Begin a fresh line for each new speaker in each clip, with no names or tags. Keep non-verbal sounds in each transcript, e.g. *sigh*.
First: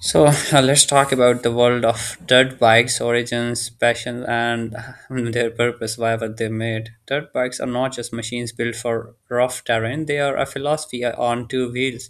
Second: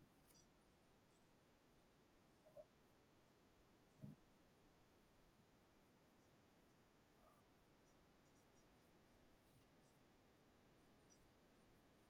So *laughs* let's talk about the world of dirt bikes, origins, passion, and *laughs* their purpose, why were they made. Dirt bikes are not just machines built for rough terrain, they are a philosophy on two wheels,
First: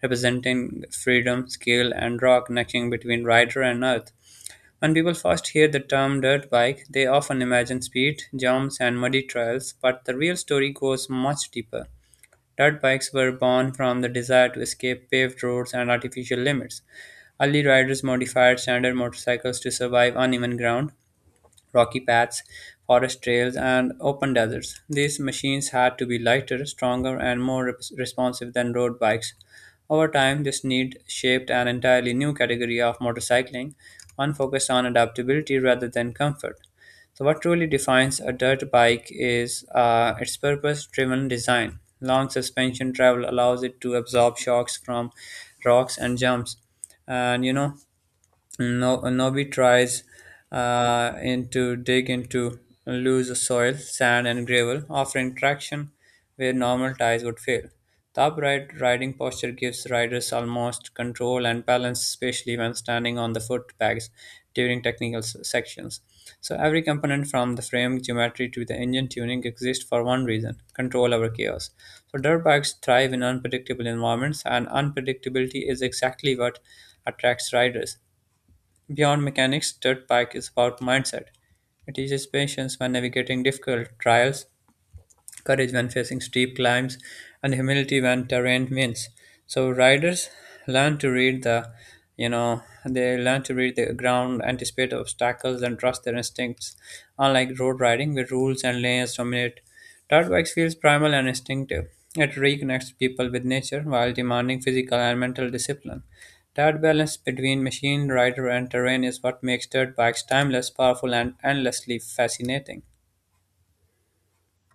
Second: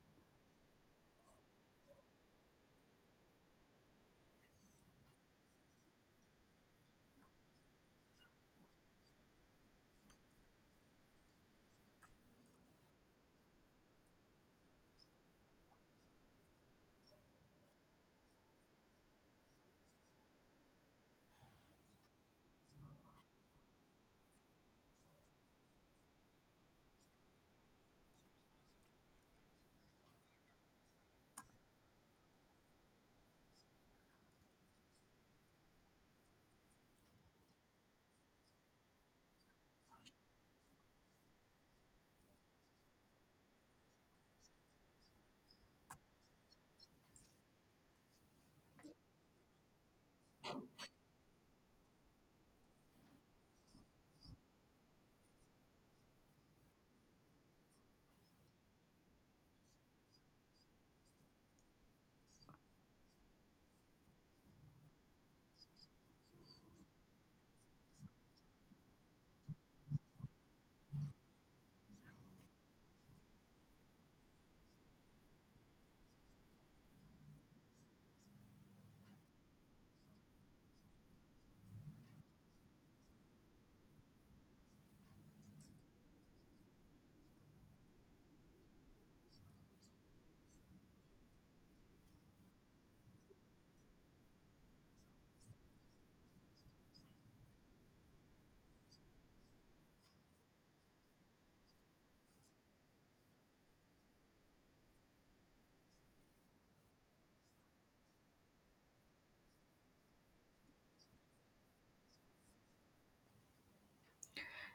representing freedom, skill, and raw connection between rider and earth. When people first hear the term dirt bike, they often imagine speed, jumps, and muddy trails, but the real story goes much deeper. Dirt bikes were born from the desire to escape paved roads and artificial limits. Early riders modified standard motorcycles to survive uneven ground, rocky paths, forest trails, and open deserts. These machines had to be lighter, stronger, and more responsive than road bikes. Over time, this need shaped an entirely new category of motorcycling, one focused on adaptability rather than comfort. So, what truly defines a dirt bike is its purpose driven design. Long suspension travel allows it to absorb shocks from rocks and jumps. And you know, no, Nobi tries in to dig into loose soil, sand, and gravel, offering traction where normal tires would fail. The upright riding posture gives riders almost control and balance, especially when standing on the foot pegs during technical sections. So, every component from the frame geometry to the engine tuning exists for one reason, control over chaos. So, dirt bikes thrive in unpredictable environments, and unpredictability is exactly what attracts riders. Beyond mechanics, dirt bike is about mindset. It teaches patience when navigating difficult trials, courage when facing steep climbs, and humility when terrain wins. So riders learn to read the, you know, they learn to read the ground, anticipate obstacles, and trust their instincts. Unlike road riding, where rules and lanes dominate, dirt bikes feels primal and instinctive. It reconnects people with nature while demanding physical and mental discipline. That balance between machine, rider, and terrain is what makes dirt bikes timeless, powerful, and endlessly fascinating.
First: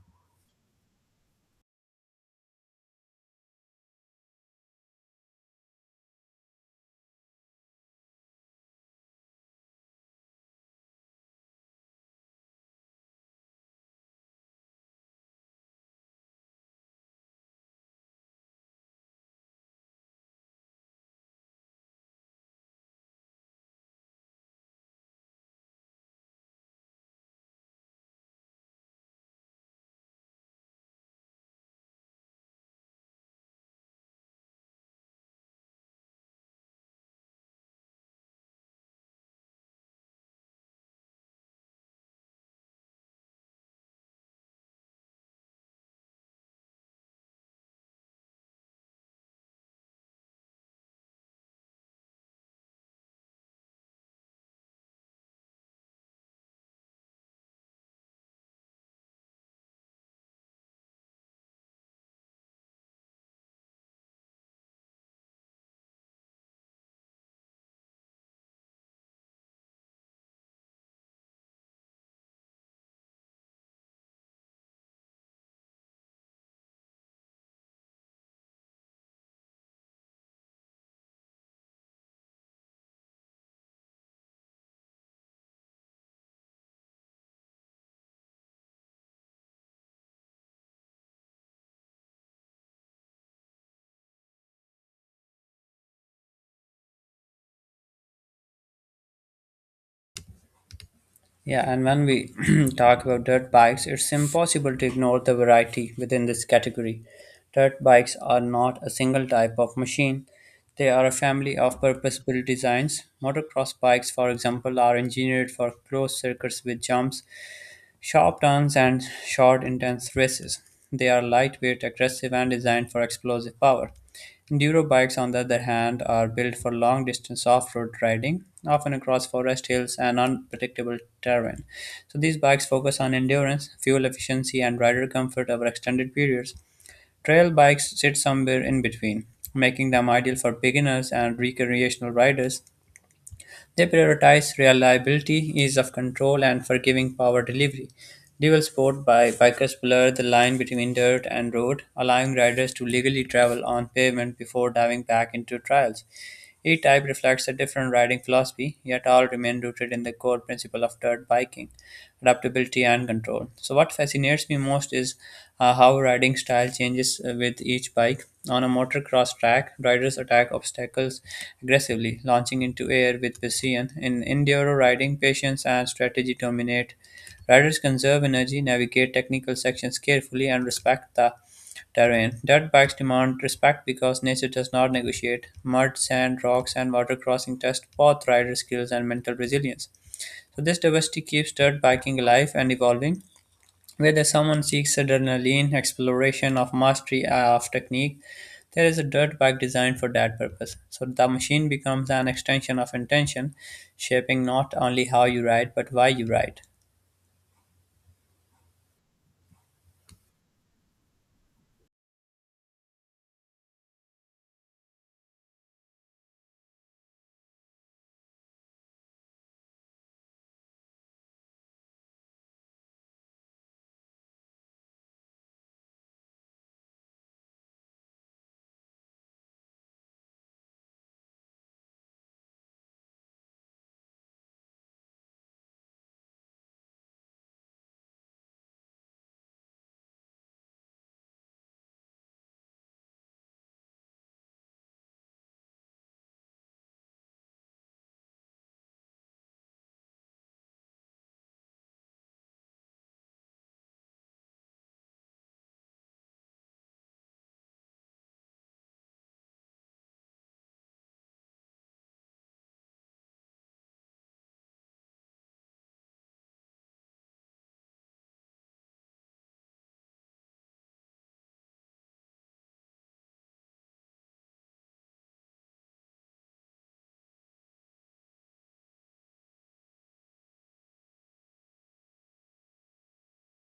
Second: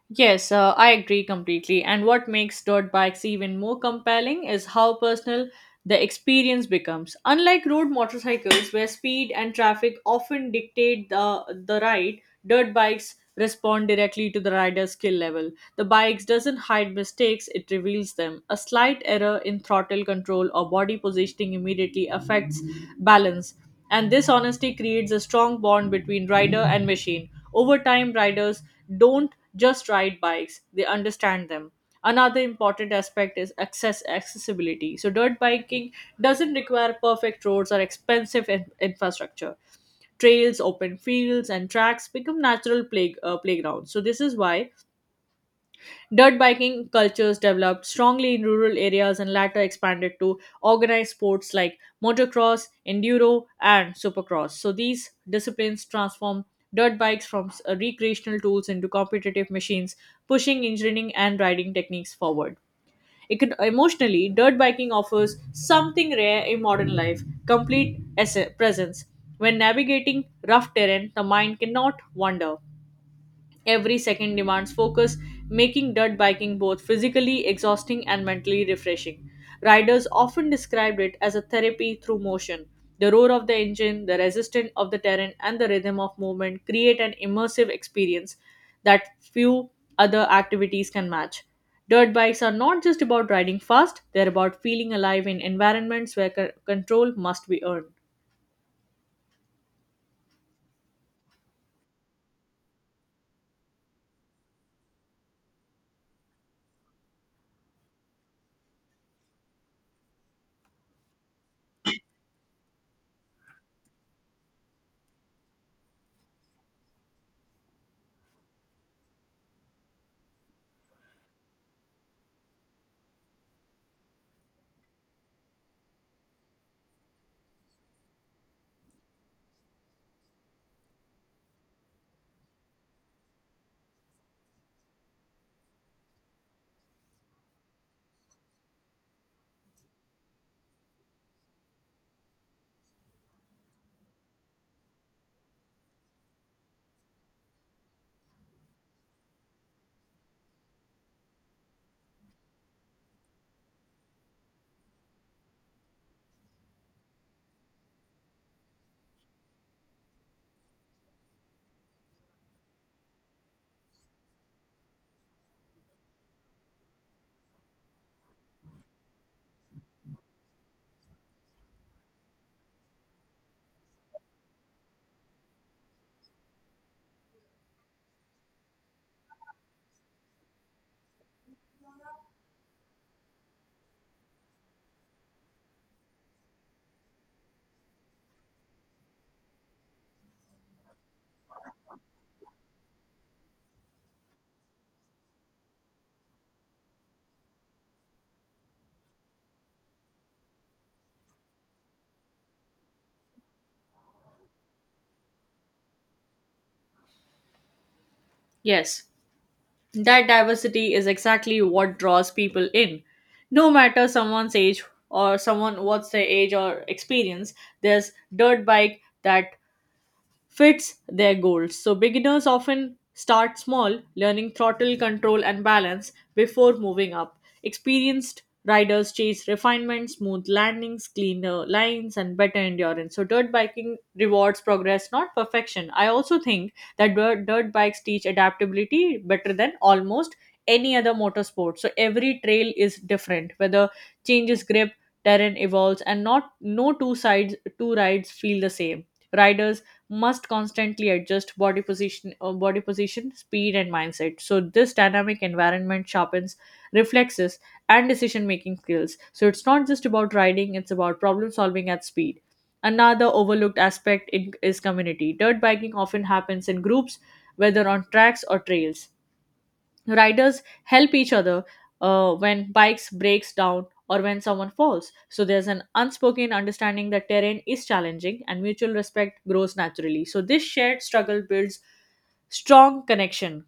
Yes, I agree completely. And what makes dirt bikes even more compelling is how personal the experience becomes. Unlike road motorcycles, where speed and traffic often dictate the ride, dirt bikes respond directly to the rider's skill level. The bikes doesn't hide mistakes, it reveals them. A slight error in throttle control or body positioning immediately affects balance, and this honesty creates a strong bond between rider and machine. Over time, riders don't just ride bikes, they understand them. Another important aspect is accessibility. So dirt biking doesn't require perfect roads or expensive infrastructure. Trails, open fields, and tracks become natural playgrounds. So this is why dirt biking cultures developed strongly in rural areas and later expanded to organized sports like motocross, enduro, and supercross. So these disciplines transform dirt bikes from recreational tools into competitive machines, pushing engineering and riding techniques forward. Emotionally, dirt biking offers something rare in modern life: complete presence. When navigating rough terrain, the mind cannot wander. Every second demands focus, making dirt biking both physically exhausting and mentally refreshing. Riders often described it as a therapy through motion. The roar of the engine, the resistance of the terrain, and the rhythm of movement create an immersive experience that few other activities can match. Dirt bikes are not just about riding fast, they're about feeling alive in environments where control must be earned.
Yeah, and when we *clears throat* talk about dirt bikes, it's impossible to ignore the variety within this category. Dirt bikes are not a single type of machine, they are a family of purpose built designs. Motocross bikes, for example, are engineered for closed circuits with jumps, sharp turns and short, intense races. They are lightweight, aggressive, and designed for explosive power. Enduro bikes, on the other hand, are built for long distance off road riding, often across forest hills and unpredictable terrain. So, these bikes focus on endurance, fuel efficiency, and rider comfort over extended periods. Trail bikes sit somewhere in between, making them ideal for beginners and recreational riders. They prioritize reliability, ease of control, and forgiving power delivery. Dual sport by bikers blur the line between dirt and road, allowing riders to legally travel on pavement before diving back into trials. Each type reflects a different riding philosophy, yet all remain rooted in the core principle of dirt biking, adaptability and control. So, what fascinates me most is how riding style changes with each bike. On a motocross track, riders attack obstacles aggressively, launching into air with precision. In enduro riding, patience and strategy dominate. Riders conserve energy, navigate technical sections carefully, and respect the terrain. Dirtbags demand respect because nature does not negotiate. Mud, sand, rocks, and water crossing test both rider skills and mental resilience. So this diversity keeps dirt biking alive and evolving. Whether someone seeks adrenaline, exploration of mastery of technique, there is a dirt bike designed for that purpose. So the machine becomes an extension of intention, shaping not only how you ride but why you ride.
Yes. That diversity is exactly what draws people in. No matter someone's age, or someone what's their age or experience, there's dirt bike that fits their goals. So beginners often start small, learning throttle control and balance before moving up. Experienced riders chase refinement, smooth landings, cleaner lines, and better endurance. So dirt biking rewards progress, not perfection. I also think that dirt bikes teach adaptability better than almost any other motorsport. So every trail is different, whether changes grip, terrain evolves, and not no two rides feel the same. Riders must constantly adjust body position, speed, and mindset. So this dynamic environment sharpens reflexes and decision making skills. So it's not just about riding, it's about problem solving at speed. Another overlooked aspect is community. Dirt biking often happens in groups, whether on tracks or trails. Riders help each other when bikes breaks down or when someone falls. So there's an unspoken understanding that terrain is challenging and mutual respect grows naturally. So this shared struggle builds strong connection.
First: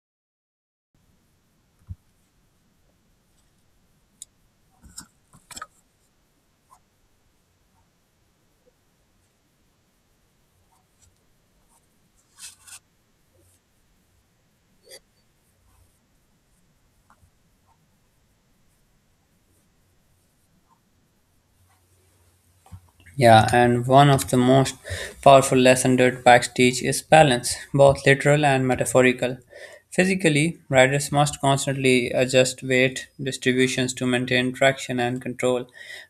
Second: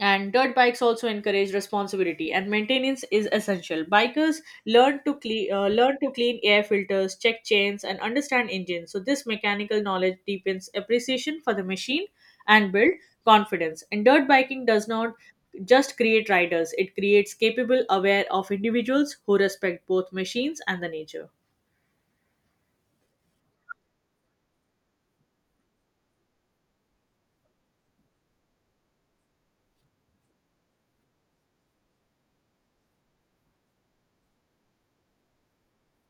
And dirt bikes also encourage responsibility, and maintenance is essential. Bikers learn to clean air filters, check chains, and understand engines. So this mechanical knowledge deepens appreciation for the machine and build confidence. And dirt biking does not just create riders, it creates capable, aware of individuals who respect both machines and the nature.
Yeah, and one of the most powerful lessons Dirtbags teach is balance, both literal and metaphorical. Physically, riders must constantly adjust weight distributions to maintain traction and control.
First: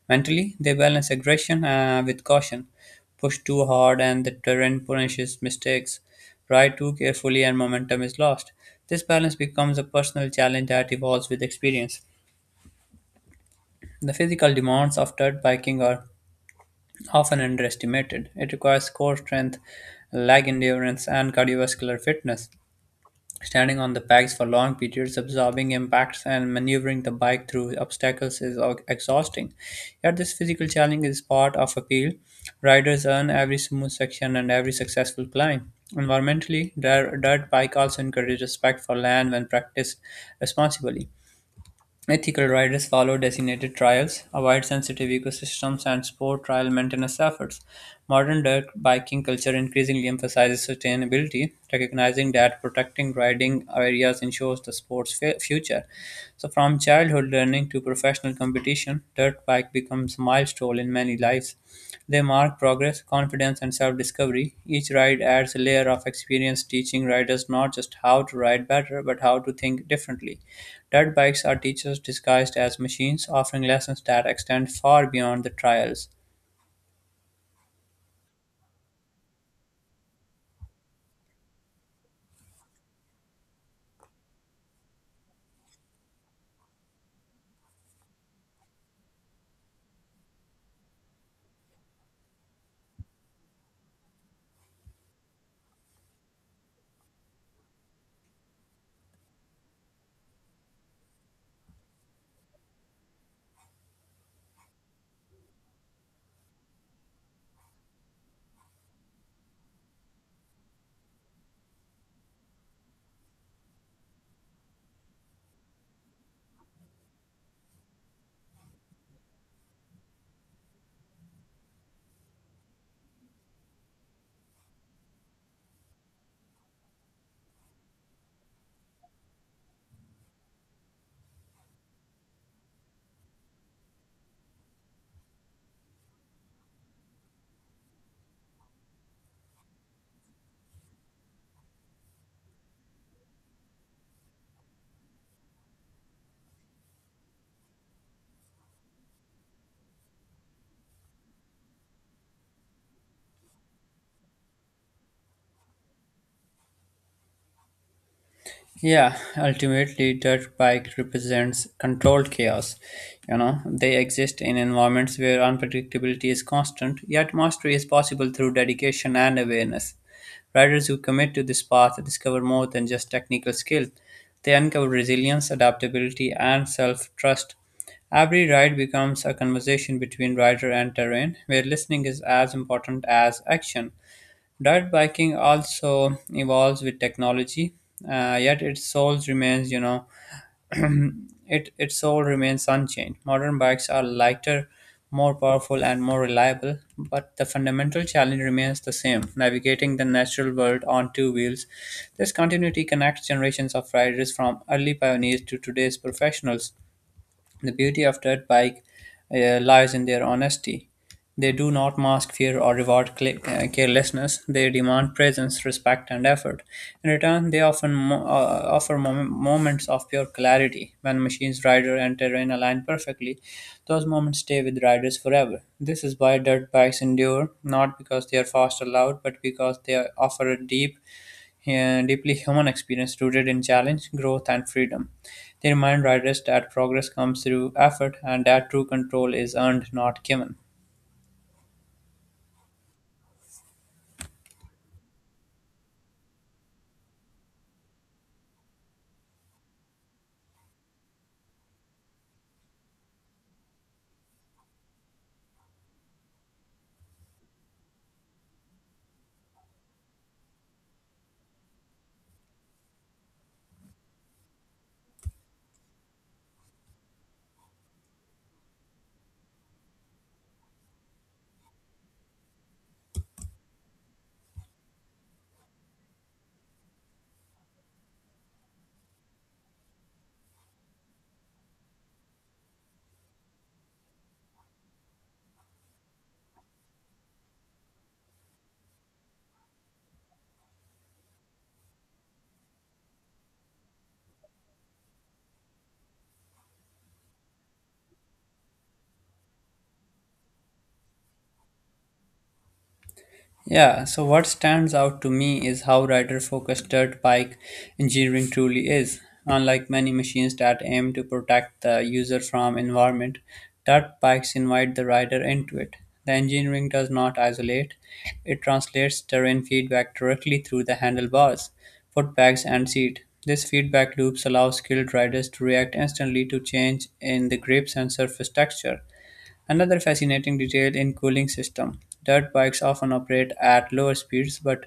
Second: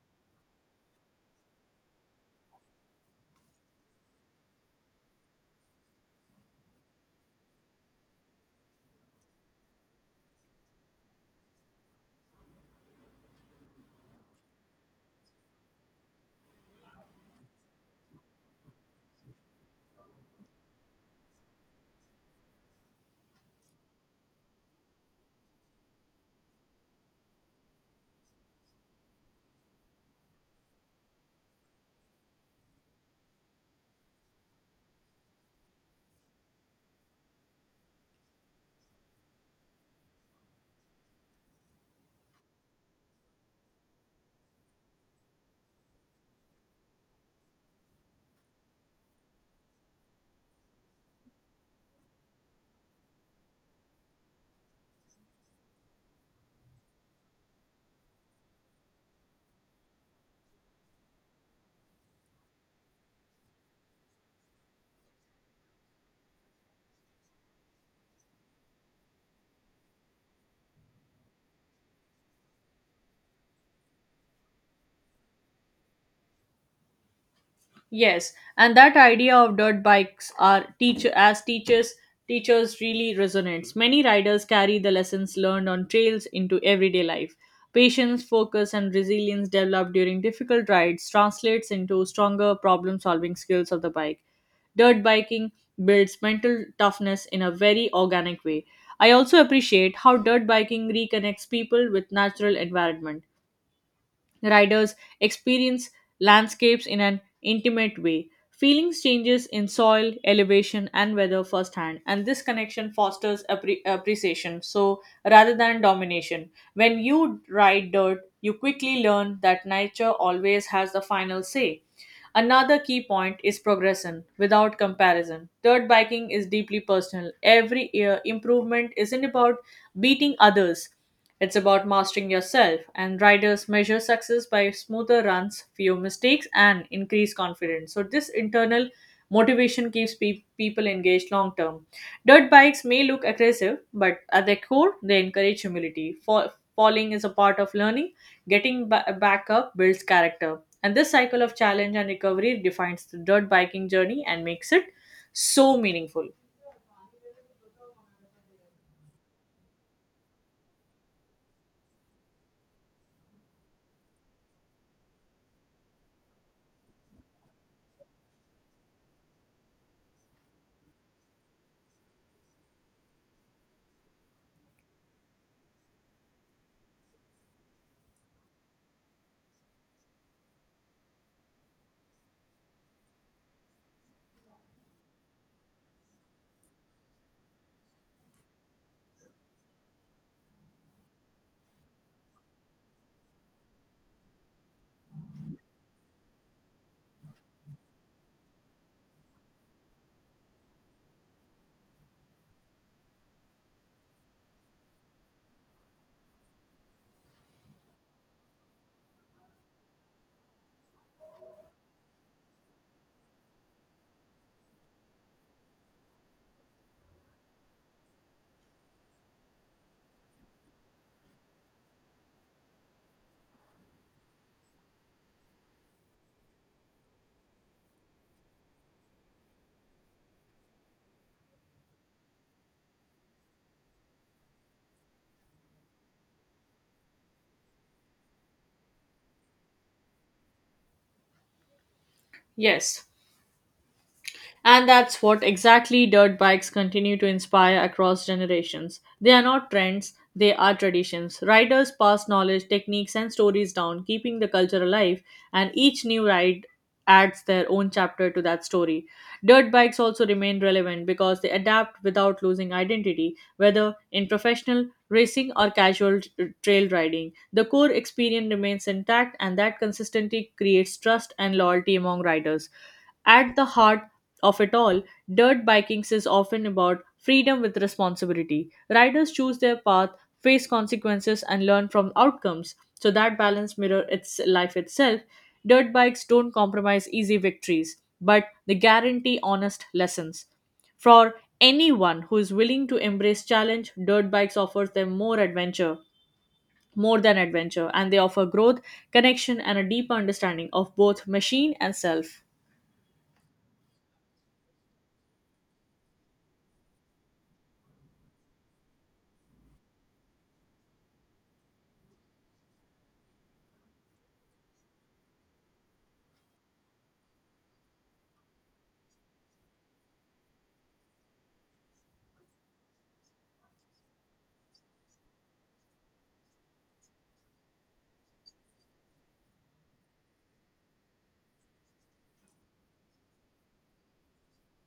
Mentally, they balance aggression with caution. Push too hard and the terrain punishes mistakes. Ride too carefully and momentum is lost. This balance becomes a personal challenge that evolves with experience. The physical demands of dirt biking are often underestimated. It requires core strength, leg endurance, and cardiovascular fitness. Standing on the pegs for long periods, absorbing impacts, and maneuvering the bike through obstacles is exhausting. Yet, this physical challenge is part of appeal. Riders earn every smooth section and every successful climb. Environmentally, dirt bike also encourages respect for land when practiced responsibly. Ethical riders follow designated trails, avoid sensitive ecosystems, and support trail maintenance efforts. Modern dirt biking culture increasingly emphasizes sustainability, recognizing that protecting riding areas ensures the sport's future. So, from childhood learning to professional competition, dirt bike becomes a milestone in many lives. They mark progress, confidence, and self discovery. Each ride adds a layer of experience, teaching riders not just how to ride better, but how to think differently. Dirt bikes are teachers disguised as machines, offering lessons that extend far beyond the trials.
Yes, and that idea of dirt bikes are teacher as teachers teachers really resonates. Many riders carry the lessons learned on trails into everyday life. Patience, focus, and resilience developed during difficult rides translates into stronger problem-solving skills of the bike. Dirt biking builds mental toughness in a very organic way. I also appreciate how dirt biking reconnects people with natural environment. Riders experience landscapes in an intimate way, feeling changes in soil, elevation, and weather firsthand, and this connection fosters appreciation. So, rather than domination, when you ride dirt, you quickly learn that nature always has the final say. Another key point is progression without comparison. Dirt biking is deeply personal. Every year, improvement isn't about beating others, it's about mastering yourself. And riders measure success by smoother runs, fewer mistakes, and increased confidence. So, this internal motivation keeps people engaged long term. Dirt bikes may look aggressive, but at their core, they encourage humility. Falling is a part of learning, getting back up builds character, and this cycle of challenge and recovery defines the dirt biking journey and makes it so meaningful.
Yeah, ultimately, dirt bike represents controlled chaos. You know, they exist in environments where unpredictability is constant, yet mastery is possible through dedication and awareness. Riders who commit to this path discover more than just technical skill. They uncover resilience, adaptability, and self trust. Every ride becomes a conversation between rider and terrain, where listening is as important as action. Dirt biking also evolves with technology, yet its soul remains, you know, *clears throat* it its soul remains unchanged. Modern bikes are lighter, more powerful, and more reliable, but the fundamental challenge remains the same: navigating the natural world on two wheels. This continuity connects generations of riders from early pioneers to today's professionals. The beauty of dirt bike lies in their honesty. They do not mask fear or reward carelessness. They demand presence, respect, and effort. In return, they often offer moments of pure clarity. When machines, rider, and terrain align perfectly, those moments stay with riders forever. This is why dirt bikes endure, not because they are fast or loud, but because they offer a deeply human experience rooted in challenge, growth, and freedom. They remind riders that progress comes through effort and that true control is earned, not given.
Yes, and that's what exactly dirt bikes continue to inspire across generations. They are not trends, they are traditions. Riders pass knowledge, techniques, and stories down, keeping the culture alive, and each new ride adds their own chapter to that story. Dirt bikes also remain relevant because they adapt without losing identity, whether in professional racing or casual trail riding. The core experience remains intact, and that consistency creates trust and loyalty among riders. At the heart of it all, dirt biking is often about freedom with responsibility. Riders choose their path, face consequences, and learn from outcomes. So that balance mirror its life itself. Dirt bikes don't compromise easy victories, but they guarantee honest lessons. For anyone who is willing to embrace challenge, dirt bikes offers them more adventure, more than adventure, and they offer growth, connection, and a deeper understanding of both machine and self.
Yeah, so what stands out to me is how rider focused dirt bike engineering truly is. Unlike many machines that aim to protect the user from environment, dirt bikes invite the rider into it. The engineering does not isolate, it translates terrain feedback directly through the handlebars, footbags, and seat. This feedback loops allow skilled riders to react instantly to change in the grips and surface texture. Another fascinating detail in cooling system. Dirt bikes often operate at lower speeds but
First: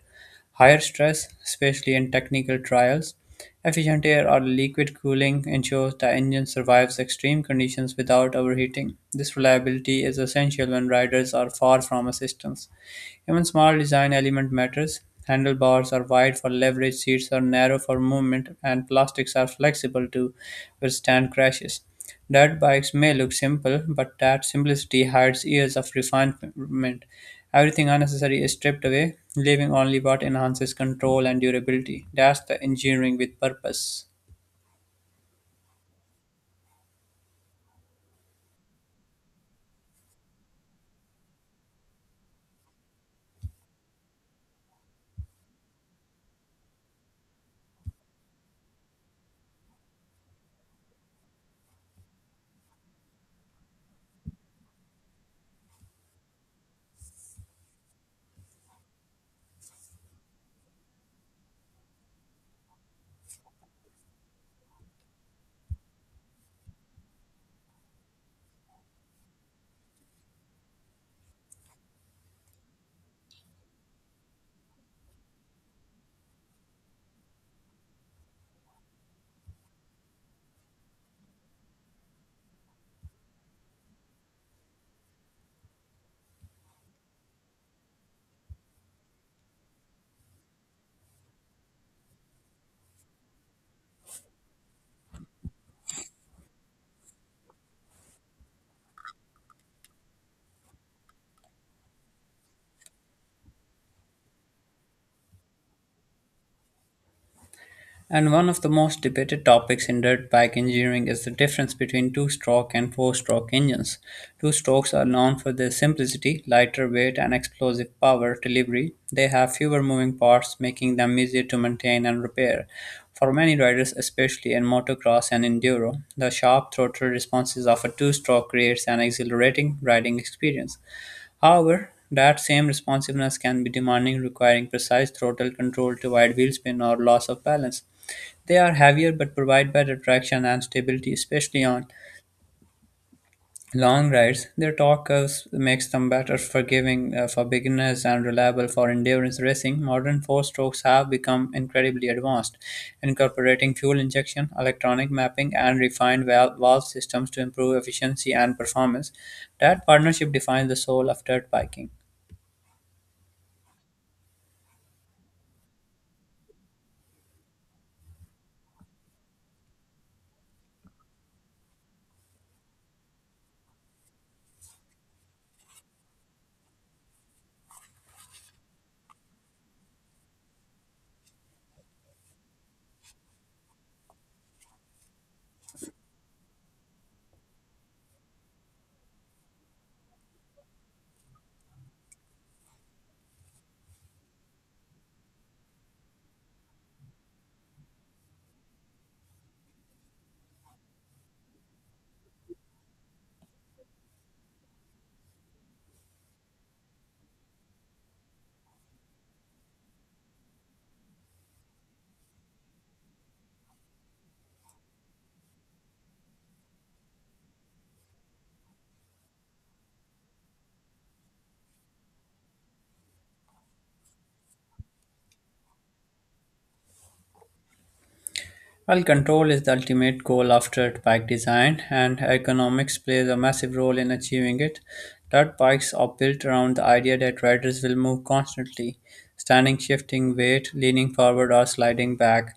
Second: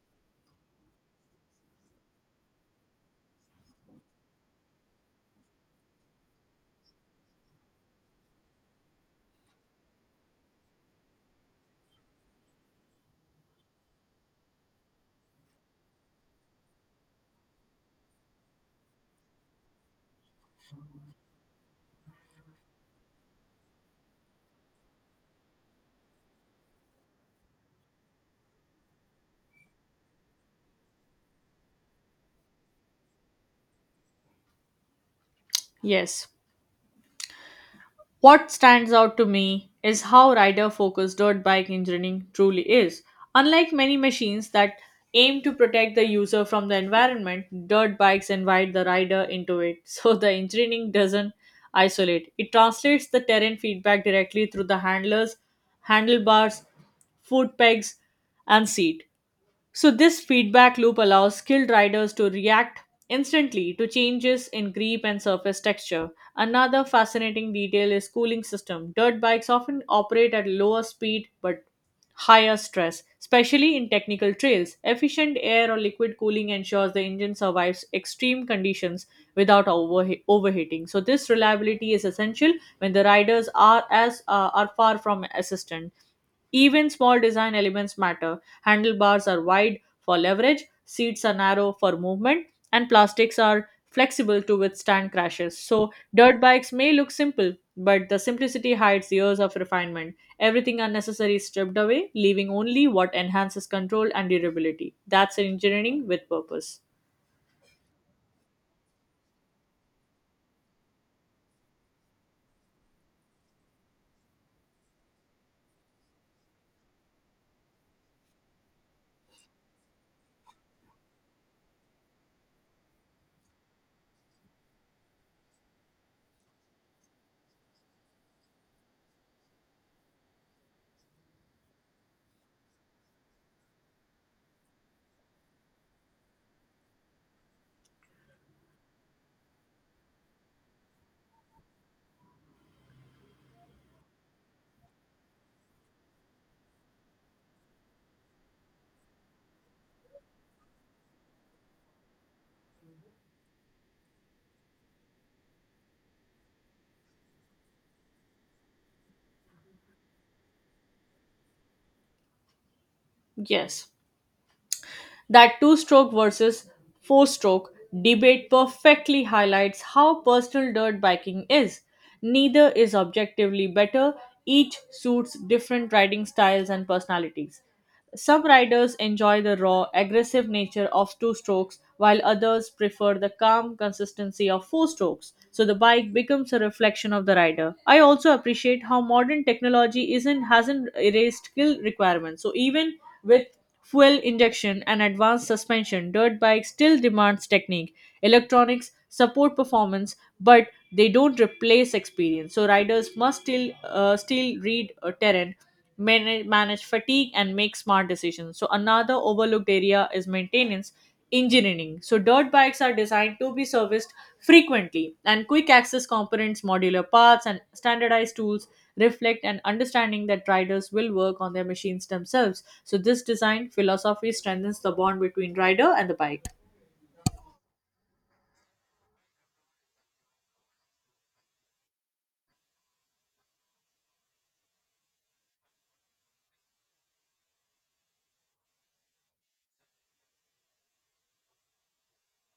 higher stress, especially in technical trials. Efficient air or liquid cooling ensures the engine survives extreme conditions without overheating. This reliability is essential when riders are far from assistance. Even small design element matters. Handlebars are wide for leverage, seats are narrow for movement, and plastics are flexible to withstand crashes. Dirt bikes may look simple, but that simplicity hides years of refinement. Everything unnecessary is stripped away, leaving only what enhances control and durability. That's the engineering with purpose.
Yes. What stands out to me is how rider focused dirt bike engineering truly is. Unlike many machines that aim to protect the user from the environment, dirt bikes invite the rider into it. *laughs* So the engineering doesn't isolate. It translates the terrain feedback directly through the handlebars, foot pegs, and seat. So, this feedback loop allows skilled riders to react instantly to changes in grip and surface texture. Another fascinating detail is cooling system. Dirt bikes often operate at lower speed but higher stress, especially in technical trails. Efficient air or liquid cooling ensures the engine survives extreme conditions without overheating. So, this reliability is essential when the riders are far from assistant. Even small design elements matter. Handlebars are wide for leverage, seats are narrow for movement, and plastics are flexible to withstand crashes. So, dirt bikes may look simple, but the simplicity hides years of refinement. Everything unnecessary is stripped away, leaving only what enhances control and durability. That's engineering with purpose.
And one of the most debated topics in dirt bike engineering is the difference between two stroke and four stroke engines. Two strokes are known for their simplicity, lighter weight, and explosive power delivery. They have fewer moving parts, making them easier to maintain and repair. For many riders, especially in motocross and enduro, the sharp throttle responses of a two stroke creates an exhilarating riding experience. However, that same responsiveness can be demanding, requiring precise throttle control to avoid wheelspin or loss of balance. They are heavier but provide better traction and stability, especially on long rides. Their torque curves makes them better forgiving for beginners and reliable for endurance racing. Modern four-strokes have become incredibly advanced, incorporating fuel injection, electronic mapping, and refined valve systems to improve efficiency and performance. That partnership defines the soul of dirt biking.
Yes. That two stroke versus four stroke debate perfectly highlights how personal dirt biking is. Neither is objectively better, each suits different riding styles and personalities. Some riders enjoy the raw, aggressive nature of two strokes, while others prefer the calm consistency of four strokes. So the bike becomes a reflection of the rider. I also appreciate how modern technology isn't hasn't erased skill requirements. So even with fuel injection and advanced suspension, dirt bikes still demands technique. Electronics support performance, but they don't replace experience. So riders must still read a terrain, manage fatigue, and make smart decisions. So another overlooked area is maintenance engineering. So dirt bikes are designed to be serviced frequently, and quick access components, modular parts, and standardized tools reflect an understanding that riders will work on their machines themselves. So this design philosophy strengthens the bond between rider and the bike.
Well, control is the ultimate goal after bike design, and economics plays a massive role in achieving it. Dirt bikes are built around the idea that riders will move constantly, standing, shifting weight, leaning forward, or sliding back.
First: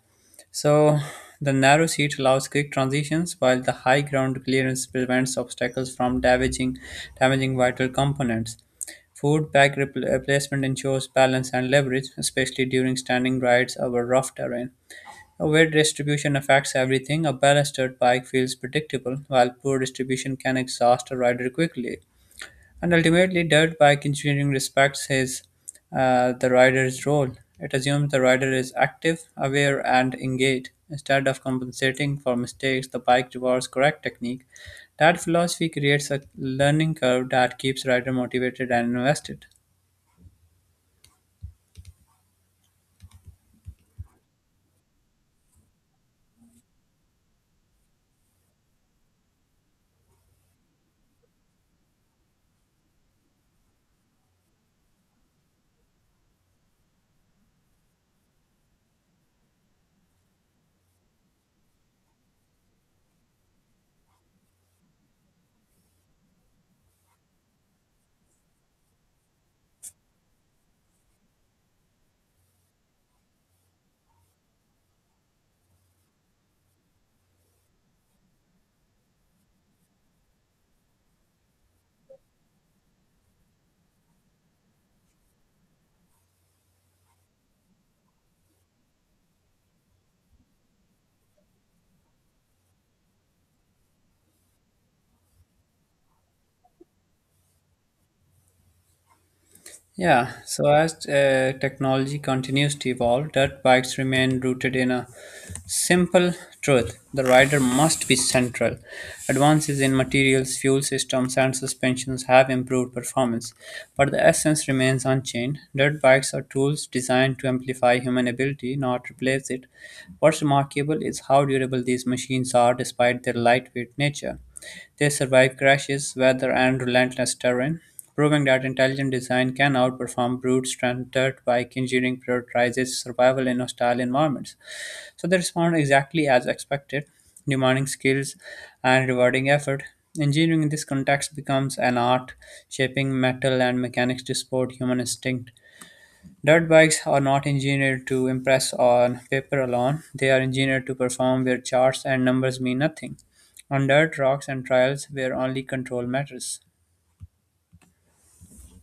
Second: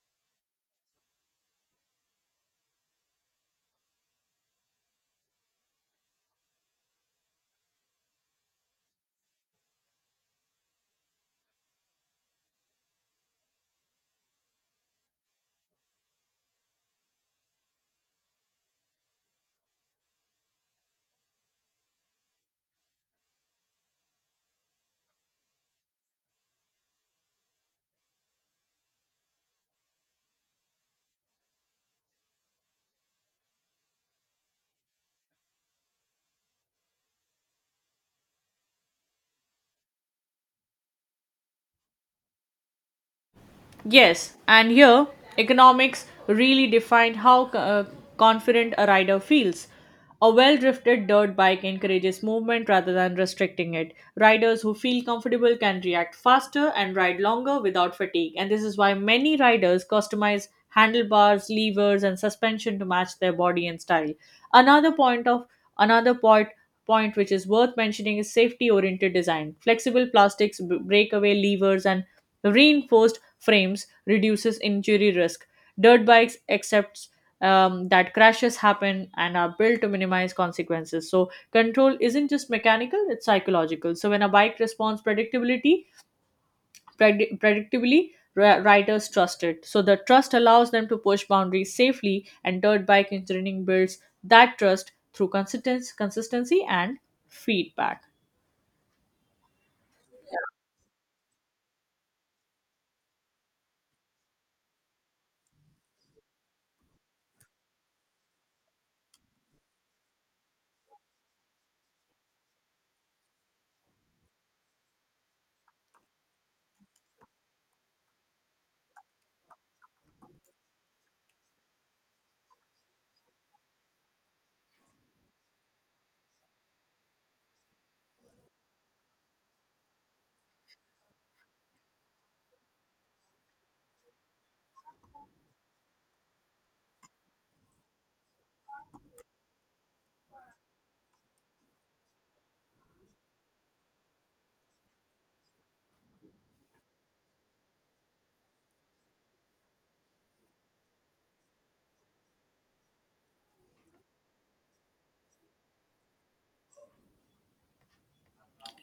So, the narrow seat allows quick transitions, while the high ground clearance prevents obstacles from damaging vital components. Food bag replacement ensures balance and leverage, especially during standing rides over rough terrain. Where distribution affects everything, a balanced dirt bike feels predictable, while poor distribution can exhaust a rider quickly. And ultimately, dirt bike engineering respects his the rider's role. It assumes the rider is active, aware, and engaged. Instead of compensating for mistakes, the bike rewards correct technique. That philosophy creates a learning curve that keeps rider motivated and invested.
Yes, and here economics really defined how confident a rider feels. A well drifted dirt bike encourages movement rather than restricting it. Riders who feel comfortable can react faster and ride longer without fatigue, and this is why many riders customize handlebars, levers, and suspension to match their body and style. Another point of another point which is worth mentioning is safety oriented design. Flexible plastics, breakaway levers, and reinforced frames reduces injury risk. Dirt bikes accepts that crashes happen and are built to minimize consequences. So control isn't just mechanical; it's psychological. So when a bike responds predictably, riders trust it. So the trust allows them to push boundaries safely, and dirt bike engineering builds that trust through consistency, and feedback.
Yeah, so as technology continues to evolve, dirt bikes remain rooted in a simple truth, the rider must be central. Advances in materials, fuel systems, and suspensions have improved performance, but the essence remains unchanged. Dirt bikes are tools designed to amplify human ability, not replace it. What's remarkable is how durable these machines are despite their lightweight nature. They survive crashes, weather, and relentless terrain, proving that intelligent design can outperform brute strength standard bike engineering prioritizes survival in hostile environments. So they respond exactly as expected, demanding skills and rewarding effort. Engineering in this context becomes an art, shaping metal and mechanics to support human instinct. Dirt bikes are not engineered to impress on paper alone; they are engineered to perform where charts and numbers mean nothing. On dirt, rocks, and trials, where only control matters.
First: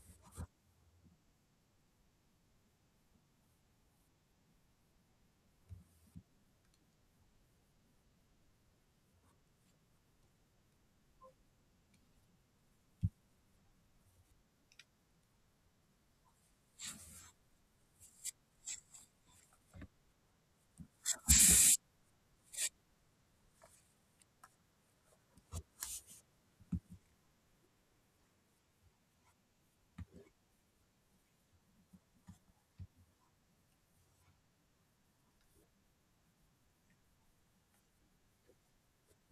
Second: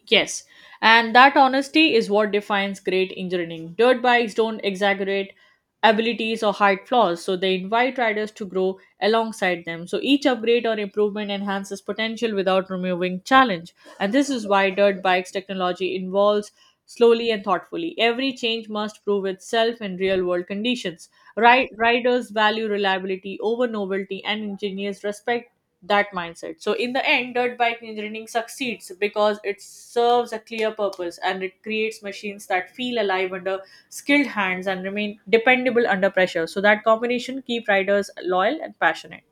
Yes, and that honesty is what defines great engineering. Dirt bikes don't exaggerate abilities or hide flaws, so they invite riders to grow alongside them. So each upgrade or improvement enhances potential without removing challenge. And this is why dirt bikes technology involves slowly and thoughtfully. Every change must prove itself in real world conditions. Right riders value reliability over novelty and engineers respect that mindset. So in the end, dirt bike engineering succeeds because it serves a clear purpose and it creates machines that feel alive under skilled hands and remain dependable under pressure. So that combination keep riders loyal and passionate.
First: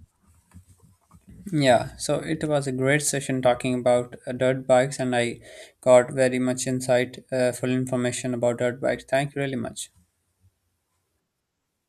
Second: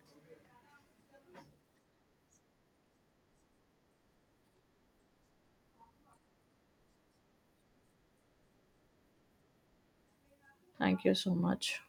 Yeah, so it was a great session talking about dirt bikes, and I got very much insight, full information about dirt bikes. Thank you really much.
Thank you so much.